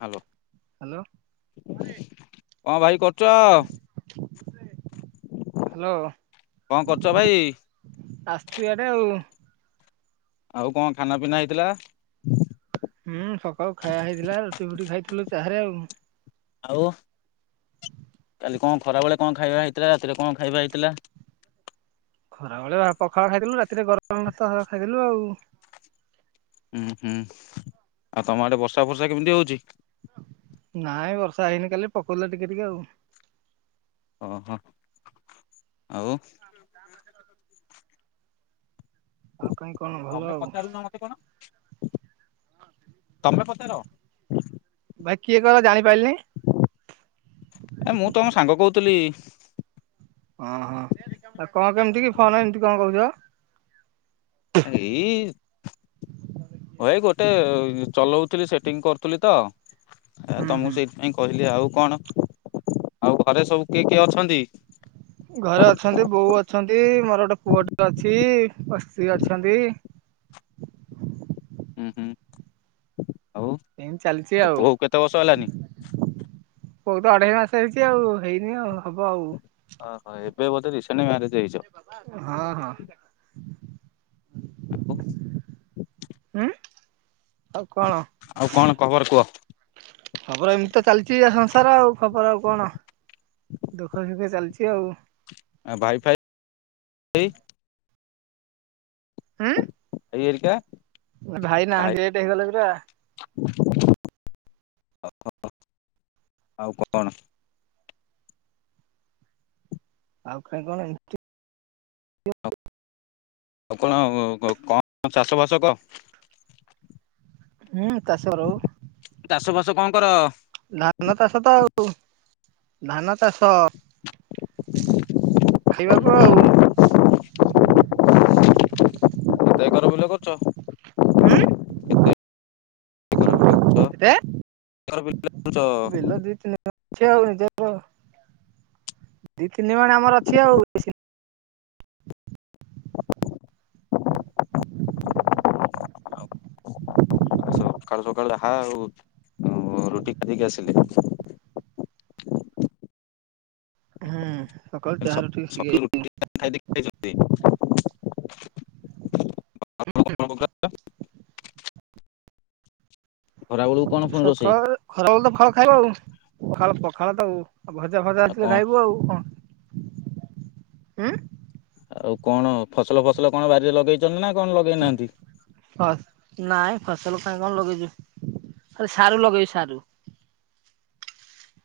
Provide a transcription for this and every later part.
Hello hello କଣ ଭାଇ କରୁଚ ହ୍ୟାଲୋ କଣ କରୁଚ ଭାଇ? ଛୁୟାଟେ ଆଉ। ଆଉ କଣ ଖାନା ପିନା ହେଇଥିଲା? ଥିଲୁ ଚାହାରେ ଆଉ। ଆଉ କାଲି କଣ ଖରାବେଳେ କଣ ଖାଇବା ହେଇଥିଲା ରାତିରେ କଣ ଖାଇବା ହେଇଥିଲା? ଖରା ଵେଳେ ଭା ପଖାଳ ଖାଇଥିଲୁ ରାତିରେ ଗରମଭାତ ଖାଇଥିଲୁ ଆଉ। ହୁଁ ହୁଁ ଆଉ ତମ ଆଡେ ବର୍ଷା ଫର୍ଷା କେମିତି ହଉଛି? ନାଇଁ ବର୍ଷା ହେଇନି କାଲି ପକଉ ଥିଲା ଟିକେ ଟିକେ ଆଉ। ଓ ହୋ ଆଉ। ଆଉ କାହିଁ କଣ ଭଲ ତମେ ଆଉ। ପଚାରୁ ନ ମତେ କଣ? ତମେ ପଚାର ଭାଇ କିଏ କହିଲ ଜାଣିପାରିଲିନି ଏ ମୁଁ ତମ ସାଙ୍ଗ କହୁ ଥିଲି। ଓ ହୋ ଆ କଣ କେମିତି କି ଫୋନ ଏମିତି କଣ କହୁଛ? ଏଈ ମୋ ଏଇ ଗୋ ଗୋଟେ ଚଲଉଥିଲି ସେଟିଂ କରୁଥିଲି ତ ହୁଁ ହୁଁ। ତମକୁ ସେଇଥିପାଇଁ କହିଲି ଆଉ କଣ ଆଉ ଘରେ ସବୁ କିଏ କିଏ ଅଛନ୍ତି? ଘରେ ଅଛନ୍ତି ବୋଉ ଅଛନ୍ତି ମୋର ଗୋଟେ ପୁଅଟେ ଅଛି। ମୋ ସ୍ତ୍ରୀ ଅଛନ୍ତି। ହୁଁ ହୁଁ। ଆଉ ଏମିତି ଚାଲିଛି ତୋ ଆଉ ପୁଅକୁ କେତେ ବର୍ଷ ହେଲାନି? ପୁଅକୁ ତ ଅଢେଇ ମାସ ହେଇଛି ଆଉ ହେଇନି ଆଉ ହବ ଆଉ। ଓହୋ ଏବେ ବୋଧେ ରିସେଟ ମ୍ୟାରେଜ ହେଇଛ ହଁ ହଁ। ହଲୋ। ଉଁ ଆଉ କଣ କୁହ ଖବର ଏମିତି ତ ଚାଲିଛି ଆଉ ଆଉ ଖବର ଆଉ କଣ ଦୁଃଖ ସୁଖରେ ଚାଲିଛି। ଆଉ। ଆ ଭାଇ ଫାଇ ହୁଁ ଭାଇ ଘରିକା? ଭାଇ ନାହାନ୍ତି ଡେଟ ହେଇଗଲେ ପରା। ଆଉ କଣ ଆଉ କାଇଁ କଣ। ଆଉ କଣ କଣ ଚାଷ ବାସ କଣ? ହୁଁ କାସରଉ ଚାଷ ବାସ କଣ କର ଧାନ ଚାଷ ତ ଆଉ, ଧାନ ଚାଷ। ଖାଇବାକୁ ଆଉ। ତ ହୁଁ ଏକର ବିଲ କରୁଛ କେତେ? ଏକର ବିଲ କରୁଛ ବିଲ ଦି ତିନଟା ଛିି ହଉନି ଦେ ଦି ତିନି ମାଣ ଆମର ଅଛି ଆଉ ସକାଳୁ ସକାଳୁ ଯାହା, ଆଉ ରୁଟି ଖାଇଦେଇକି ଆସିଲି। ହୁଁ ସକାଳୁ ଚାହା ରୋଟୀ ସକାଳୁ ରୁଟି [unintelligible] [unintelligible] ଖରା ବେଳକୁ କଣ ପୁଣି ରୋଷେଇ ସକାଳ ଖରା ବେଳେ ତ ଖାଇବା ଆଉ ପଖାଳ ପଖାଳ ତ ଆଉ ଆଉ ଭଜା ଫଜା ଆଉ ଥିଲେ କଣ ଖାଇବୁ ଆଉ କଣ ହଁ ଆଉ କଣ? ନାଇଁ ଫସଲ କାଇ କଣ ଲଗେଇଛୁ, ଖାଲି ସାରୁ ଲଗେଇଛୁ ସାରୁ।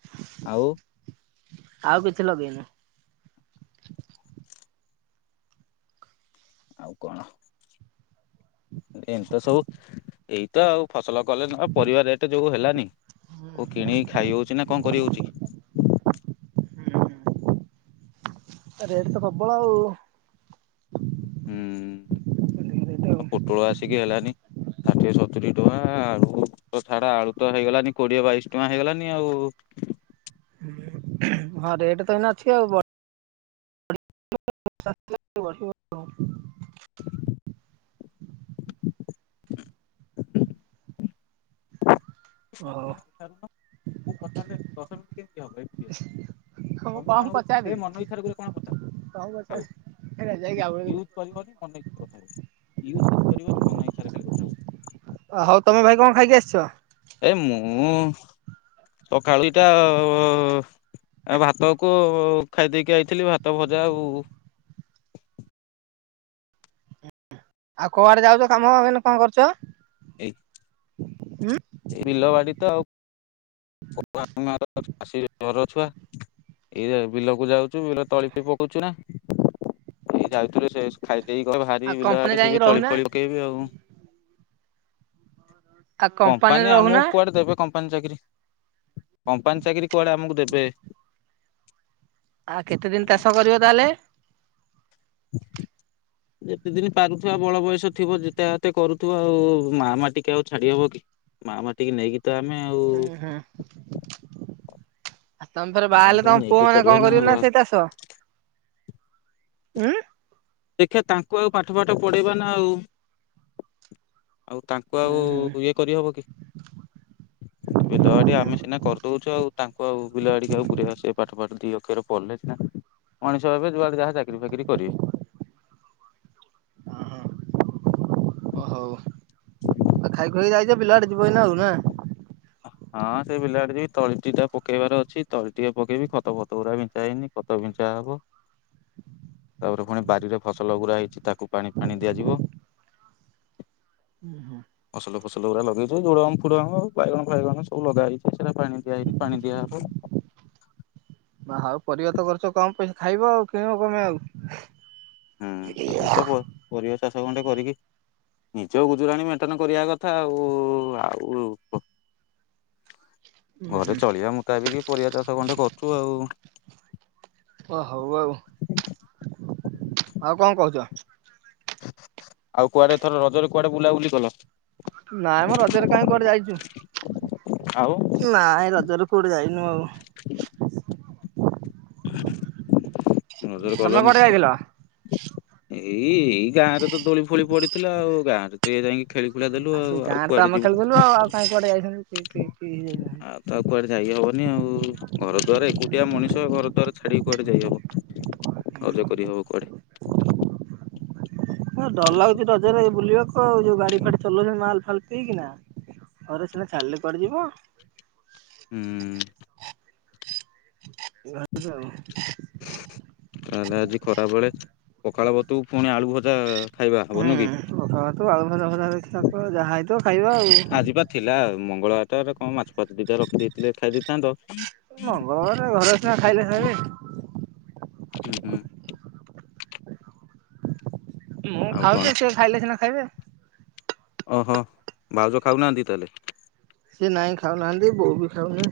ହଁ ଆଉ। ଆଉ କିଛି ଲଗେଇନୁ। ଆଉ କଣ? ଏମି ତ ସବୁ, ଏଇତ ଆଉ ଫସଲ କଲେ, ନା ପରିବା ରେଟ ଯୋଉ ହେଲାନି କଉ କିଣିକି ଖାଇ ହଉଛି ନା କଣ କରିହଉଛି? ରେଟ ତ ପ୍ରବଳ ଆଉ। ହୁଁ ଆଉ ପୋଟଳ ଆସିକି ହେଲାନି ଷାଠିଏ ସତୁରି ଟଙ୍କା, ଆଉ ଆଳୁ ତ ଛାଡ ଆଳୁ ତ ହେଇଗଲାନି କୋଡିଏ ବାଇଶି ଟଙ୍କା ହେଇଗଲାନି ଆଉ। ହଁ ରେଟ୍ ତ ଏଇ ଅଛି ଆଉ ବ [unintelligible] ତମେ ହଉ। ପଚାରୁନ, ମୁଁ ପଚାରିଲେ ଦଶ ମିନିଟ କେମତି ହବ, ଏକୁଟିଆ ମୁଁ ତମେ କଣ ପଚାରିବି ସେ ମନ ଇଚ୍ଛାରେ କଣ ପଚ କଣ ପଚାରିବି ହେରା ଯାଇକି ଆଉ ୟୁଜ କରିବନି ମନ ଇଚ୍ଛାରେ କଥା ହବ, ୟୁଜ୍ କିଛି କରିବନି ମନ ଇଛାରେ ଖାଲି କଥା ହବ। ହଉ ତମେ ଭାଇ କଣ ଖାଇକି ଆସିଛ ଏ ମୁଁ ସକାଳୁ ଇଟା ଭାତକୁ ଖାଇଦେଇକି ଆଇଥିଲି ଭାତ, ଭଜା ଆଉ। ଆଉ କୁଆଡେ ଯାଉଛ, କାମ ନା କଣ କରୁଛ? ଏଇ ହୁଁ? ଏଇ ବିଲ ବାଡି ତ ଆଉ [unintelligible] [unintelligible] ଘର ଛୁଆ ଏଇ ବିଲକୁ ଯାଉଛୁ, ବିଲ ତଳି ବି ପକଉଛୁ ନା ଏଇ ଯାଉଥିଲେ ସେ ଖାଇ କହ ଆଉ ବାହାରିବି ବିଲ କମ୍ପାନୀ ଆଡେ ଯାଇକି ଯିବି, ତଳି ରହୁନା ଫଳି ପକେଇବି ଆଉ। ଆଉ କମ୍ପାନୀରେ କମ୍ପାନୀ ରହୁନା ଆମକୁ କୁଆଡେ ଦେବେ କମ୍ପା କମ୍ପାନୀ ଚାକିରି, କମ୍ପାନୀ ଚାକିରରି କୁଆଡେ ଆମକୁ ଦେବେ? ଆ କେତେ ଦିନ ଚାଷ କରିବ ତାହେଲେ? ଯେତେ ଦିନ ପାରୁଥିବା ବଳ ବୟସ ଥିବ ଯେତେ ହାତେ କରୁଥିବ, ଆଉ ମା ଟିକି ଆଉ ଛାଡି ହବ କି ମା ମା ଟିକେ ନେଇକି ତ ଆମେ ଆଉ ଉଁ ହୁଁ। ଆଉ ତମେ ଫେରେ ମା ବାହା ହେଲେ, ମାଟିକି ତମ ପୁଅ ନେଇକି ମାନେ କରିବା କଣ କରିବେ ଆଉ ନା ସେଇ ଚାଷ। ଉଁ। ଦେଖିବା ତାଙ୍କୁ ଆଉ ପାଠ ପାଠ ପଢେଇବା ନା ଆଉ। ଆଉ ତାଙ୍କୁ ଆଉ ଉଁ ହୁଁ। ଇଏ କରିହବ କି, ବିଲ ବାଡି ଆମେ ସିନା କରିଦଉଛୁ ଆଉ ତାଙ୍କୁ ଆଉ ବିଲ ବାଡିକୁ ଆଉ ପୁରେଇବା ସେ ପାଠ ପାଠ ଦି ଅକ୍ଷର ପଢ଼ିଲେ ସିନା ମଣିଷ ହେବେ, ଯୁଆଡେ ଯାହା ଚାକିରି ଫାକିରି କରିବେ। ହଁ ହଁ। ଓ ହଉ। ଆଉ ଖାଇ ଖୁଏଇ ଯାଇଛ, ବିଲ ଆଡେ ଯିବ ଏଇନା ଆଉ ନା। ହଁ ସେ ବିଲ ଆଡେ ଯିବି ତଳିଟି ଟା ପକେଇବାର ଅଛି, ତଳି ଟିକେ ପକେଇବି, ଖତ ଫତ ଗୁୁରା ବିଞ୍ଚା ହେଇନି ଖତ ବିଞ୍ଚା ହବ, ତାପରେ ପୁଣି ବାରିରେ ଫସଲ ଗୁୁରା ହେଇଛି ତାକୁ ପାଣି ଫାଣି ଦିଆଯିବ। ହୁଁ ହୁଁ। ଫସଲଗୁଡ଼ା ଲଗେଇଛନ୍ତି ଯୋଉଗୁଡ଼ା ଫୁଲ ବାଇଗଣ। ବାଇଗଣ ସବୁ ଲଗା ହେଇହେଇଚି ସେଇଟା ପାଣି ଦିଆହେଇନି ପାଣି ଦିଆହବ। ବା ଆଉ ପରିବା ତ କରୁଛ କମ ପଇସା ଖାଇବ ଆଉ କିଣିବ କ ପାଇଁ ଆଉ। ହୁଁ ଏଇତ ବ ପରିବା। ଚାଷ ଗଣ୍ଡେ କରିକି ନିଜ ଗୁଜୁରାଣୀ ମେଣ୍ଟେନ କରିବା କଥା ଆଉ ଆଉ। ଘରେ ଚଳିବା ମୁତାବିକ ପରିବା ଚାଷ ଗଣ୍ଡେ କରୁଛୁ ଆଉ। ଓ ହଉ ଆଉ ଆଉ କଣ କହୁଛ। ଆଉ କୁଆଡେ ଏଥର ରଜରେ କୁଆଡେ ବୁଲାବୁଲି କଲ। ନାଇଁ ମ ରଜରେ କାହିଁ କୁଆଡ଼େ ଆଉ ଯାଇଛୁ ନାଇଁ ରଜରେ କୋଉଠି ଯାଇନୁ ଆଉ। ରଜ ରେ ତମେ ଗଲନି। କୁଆଡେ ଯାଇଥିଲ? ଏଇ ଏଇ ଗାଁରେ ତ ଦୋଳି ଫୋଳି ପଡିଥିଲା ଆଉ ଗାଁରେ ତ ଯାଇକି। ଖେଳି ଖୁଳା ଦେଲୁ ଆ ଆଉ ସେ ଆଉ ଗାଁରେ ତ କୁଆଡେ ଆମେ ଖେଳୁଥିଲଲୁ ଆଉ କାଇଁ କୁଆଡେ ଯାଇଥାନ୍ତି। କି କି। ହଁ ତ ଆଉ କୁଆରେ ଯାଇ ହ ଆଉ ଘର ଦ୍ୱାର ଏକୁଟିଆ ମଣିଷ ଘର ଦ୍ୱାର ଛାଡିକି କୁଆଡେ ଯାଇହବ ରଜ କରିହବ କୁଆଡେ। ହଁ ଡର ଲାଗୁଛି ରଜରେ ବୁଲିବାକୁ ଆଉ ଯୋଉ ଗାଡି ଫାଡି ଚଲଉଛନ୍ତି ମାଲ ଫାଲ ପିଇକିନା ଘରେ ସିନା ଛାଡ଼ିଲେ ପଡିଯିବ। ହୁଁ। ଏଇ ଭାଷା ଆଉ। ତାହେଲେ ଆଜି ଖରା ବେଳେ। ପଖାଳ ଭାତକୁ ପୁଣି ଆଳୁ ଭଜା। ଖାଇବା ହୁଁ ହବନୁ କି ପଖାଳ ଭାତ କୁ ଆଳୁ ଭଜା ଭଜା ଦେଖିରଖ ଯାହା ହେଇଥିବ ଖାଇବା ଆଉ। ସେଟାରେ କଣ ମାଛ ଫାଛ ଦିଇଟା ରଖିଦେଇଥିଲେ ଖାଇ ଦେଇଥାନ୍ତ। ମଙ୍ଗଳବାର ଘର ସିନା ଖାଇଲେ ଖାଇବେ। ହୁଁ ହୁଁ ମୁଁ ଆଉ କଣ ଖାଉଛି ସେ ଖାଇଲେ ସିନା ଖାଇବେ ଓହୋ ଭାଉଜ ଖାଉନାହାନ୍ତି ତାହେଲେ? ସିଏ ନାହିଁ ଖାଉନାହାନ୍ତି ବୋଉ ବି ଖାଉନି।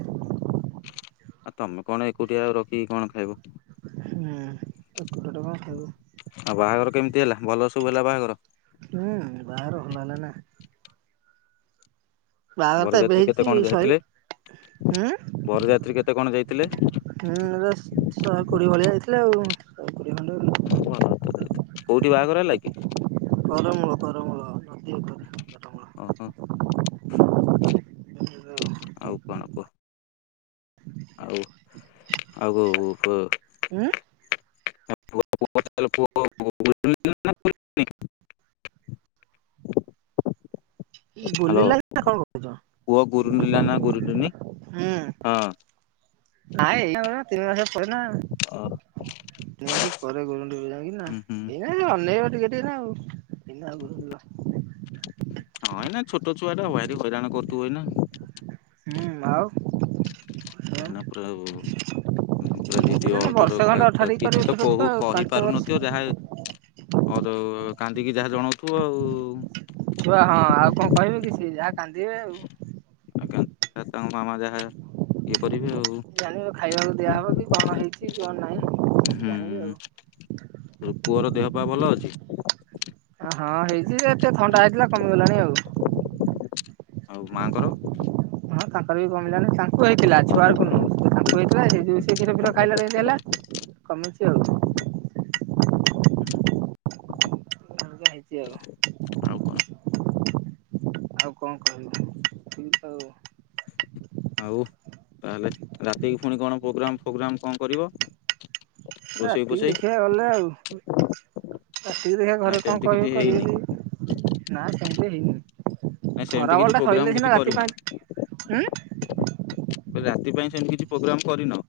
ଆଉ ତମେ କଣ ଏକୁଟିଆଉ ରଖିକି କଣ ଖାଇବ? [unintelligible] ହୁଁ ଆଉ କେମିତି ବାହାଘର ହେଲା ସବୁ ହେଲା ବାହାଘର ଭଲ ହେଲା ନା। ବାହାଘର ବରଯାତ୍ରୀ କେତେ ତ କଣ ଯାଇଥିଲେ ଏବେ ହେଇଛି ଶହେ ବରଯାତ୍ରୀ ହଁ କେତେ କଣ ହୁଁ ଯାଇଥିଲେ? ଶହେ କୋଡିଏ ଭଳିଆ। ଆ କୋଡ଼ିଏ ଖଣ୍ଡେ। କ କୋଉଠି ବାହାଘର ହେଲା କି? କରମୂଳ କରମୂଳ [inaudible] ଓ ହୋ ଆଉ କଣ କୁହ? ଆଉ [unintelligible] [unintelligible] ଉଁ ହ୍ୟାଲୋ ବୁଲିଲା ନା କଣ କହୁଛ ପୁଅ ଗୁରୁଣ୍ଡିଲ ନା ଗୁରୁଣ୍ଡିନୀ? ହୁଁ ହଁ। [inaudible] ତିନି ମାସ ହୁଁ ପରେ [inaudible] ହୁଁ ଅନେଇ ହଁ ଏଇନା ଛୋଟ [unintelligible] [inaudible] ଭାରି ହଇରାଣ କରୁଥିବ ଏଇନା। ହୁଁ ଆଉ। ସେୟା ନା ପାଉ ପୁରା ଯିଦି ଏଇନା ଅଡ ବର୍ଷେ ଖଣ୍ଡେ ଅଠାଠିକ କିଛି କରିବ ତ ଛୋଟ କହୁ ଛୁଆ ଆଉ କହି ପାଞ୍ଚ ବର୍ଷ ପାରୁନଥିବ ଯାହା କାନ୍ଦିକି ଯାହା ଜଣଉଥିବ ଆଉ। ଛୁଆ ହଁ ଆଉ କଣ କହିବେ କି ସିଏ [unintelligible] ମାମା ଯାହା କରିବେ ଆଉ ଜାଣିବ ଖାଇବାକୁ ଦିଆହବ କି କଣ ହେଇଛି କଣ ନାହିଁ ଜାଣିବେ ଆଉ। ବା ଭଲ ଅଛି? ହଁ ହେଇ। ସେ ଏତ ଥଣ୍ଡା ହେଇଥିଲା କମିଗଲାଣି ଆଉ। [inaudible] ଆଉ ମାଆଙ୍କର? ହଁ ତାଙ୍କର ବି କମିଲାଣି। [unintelligible] ଖାଇଲା ଠୁ ଏମିତି ହେଲା କମୁଛି ଆଉ। ହୁଁ। ଆଉ କଣ [unintelligible] ଆଉ କଣ କହିଵୁ ଏତିକି ତ ଆଉ। ଆଉ ତାହେଲେ ରାତିକୁ ପୁଣି କଣ ପ୍ରୋଗ୍ରାମ ଫୋଗ୍ରାମ୍ କଣ କରିବ? ରୋଷେଇ ରାତିକି ଫୋଷେଇ ଦେଖିବା ଗଲେ ଆଉ ରାତିକି ଦେଖିବା ନାଇଁ ଘରେ କଣ ସେମିତି କିଛି କହିବେ ହେଇନି କରିବେ ନାଇ ସେମିତି ହେଇନି ନାଇଁ ସେମିତି କିଛି ଖରାବେଳ ଟା ପ୍ରୋଗ୍ରାମ ସରିଲେ କିଛି ସିନା ରାତି କରିନ ପାଇଁଁ ରାତି ପାଇଁ ସେମିତି କିଛି ପ୍ରୋଗ୍ରାମ କରିନ?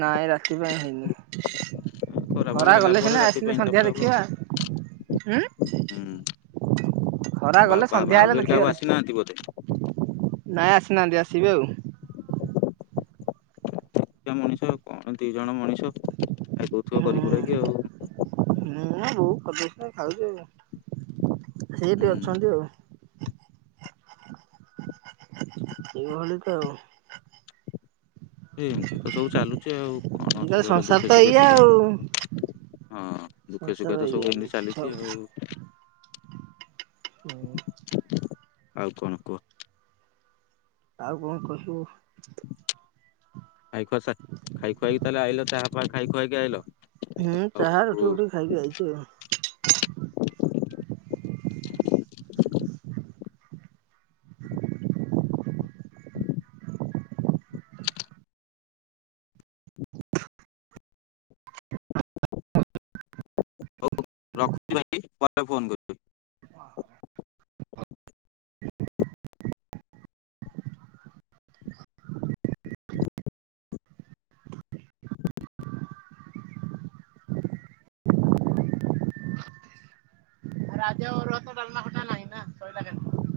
ନାଇଁ ରାତି ପାଇଁ ହେଇନି। ଖରାବେଳ ଖରା ହେଲା ଗଲେ ପରେ ସିନା ରାତି ଆସିଲେ ପାଇଁ ସନ୍ଧ୍ୟା ତାପରେ ହବ ଦେଖିବା ଉଁ [unintelligible] ବା ଭାଉଜ ଘରିକା ଲେଖିବା ଆଉ ରାତି। ଆସିନାହାନ୍ତି ବୋଧେ? ନାଇଁ ଆସିନାହାନ୍ତି ଆସିବେ ଆଉ। ଦଶଟା ମଣିଷ କଣ ଦି ଜଣ ମଣିଷ ଆଉ ଦଉଥିବ କରିକୁରାକି ଆଉ। ହ ବୋଉ କରିଦଉଛି ଖାଉଛି ଆଉ ସେଇଠି ଅଛନ୍ତି ଆଉ। ଏଇଭଳି ତ ଆଉ। ଏମିତି ତ ସବୁ ଚାଲୁଛି, ଆଉ କଣ ଅଛି ଆଜିକାଲି କହିଲ? ସଂସାର ଦୁଃଖେ ସୁଖେ ଏଇଆ ତ ଆଉ। ହଁ, ଦୁଃଖେ ସଂସାର ସୁଖେ ତ ଏଇଆ ସବୁ ଏମିତି ମିଛ ହୁଁ ଚାଲିଛି ଆଉ। ହୁଁ। ଆଉ କଣ କୁହ? ଆଉ କଣ କହିବୁ? ଖାଇ ଖୁଆ ସା ଖାଇ ଖୁଆଇକି ତାହେଲେ ଆଇଲ। ତାହେଲେ, ଖୁଆ ଖାଇ ଖୁଆାଇକି ଆଇଲ? ହେ ଆଉ ଚାହା ରୁଟି ଫୁଟି ହଉ ଖାଇକି ଆଇଛି ଆଉ। ହଉ ରଖୁଛି ଭାଇ ପରେ ଫୋନ୍ କରିବି। ଆଜି ଆଉ ଅରୁଆ ଭାତ, ଡଲମା ଖଟା ନାହିଁ?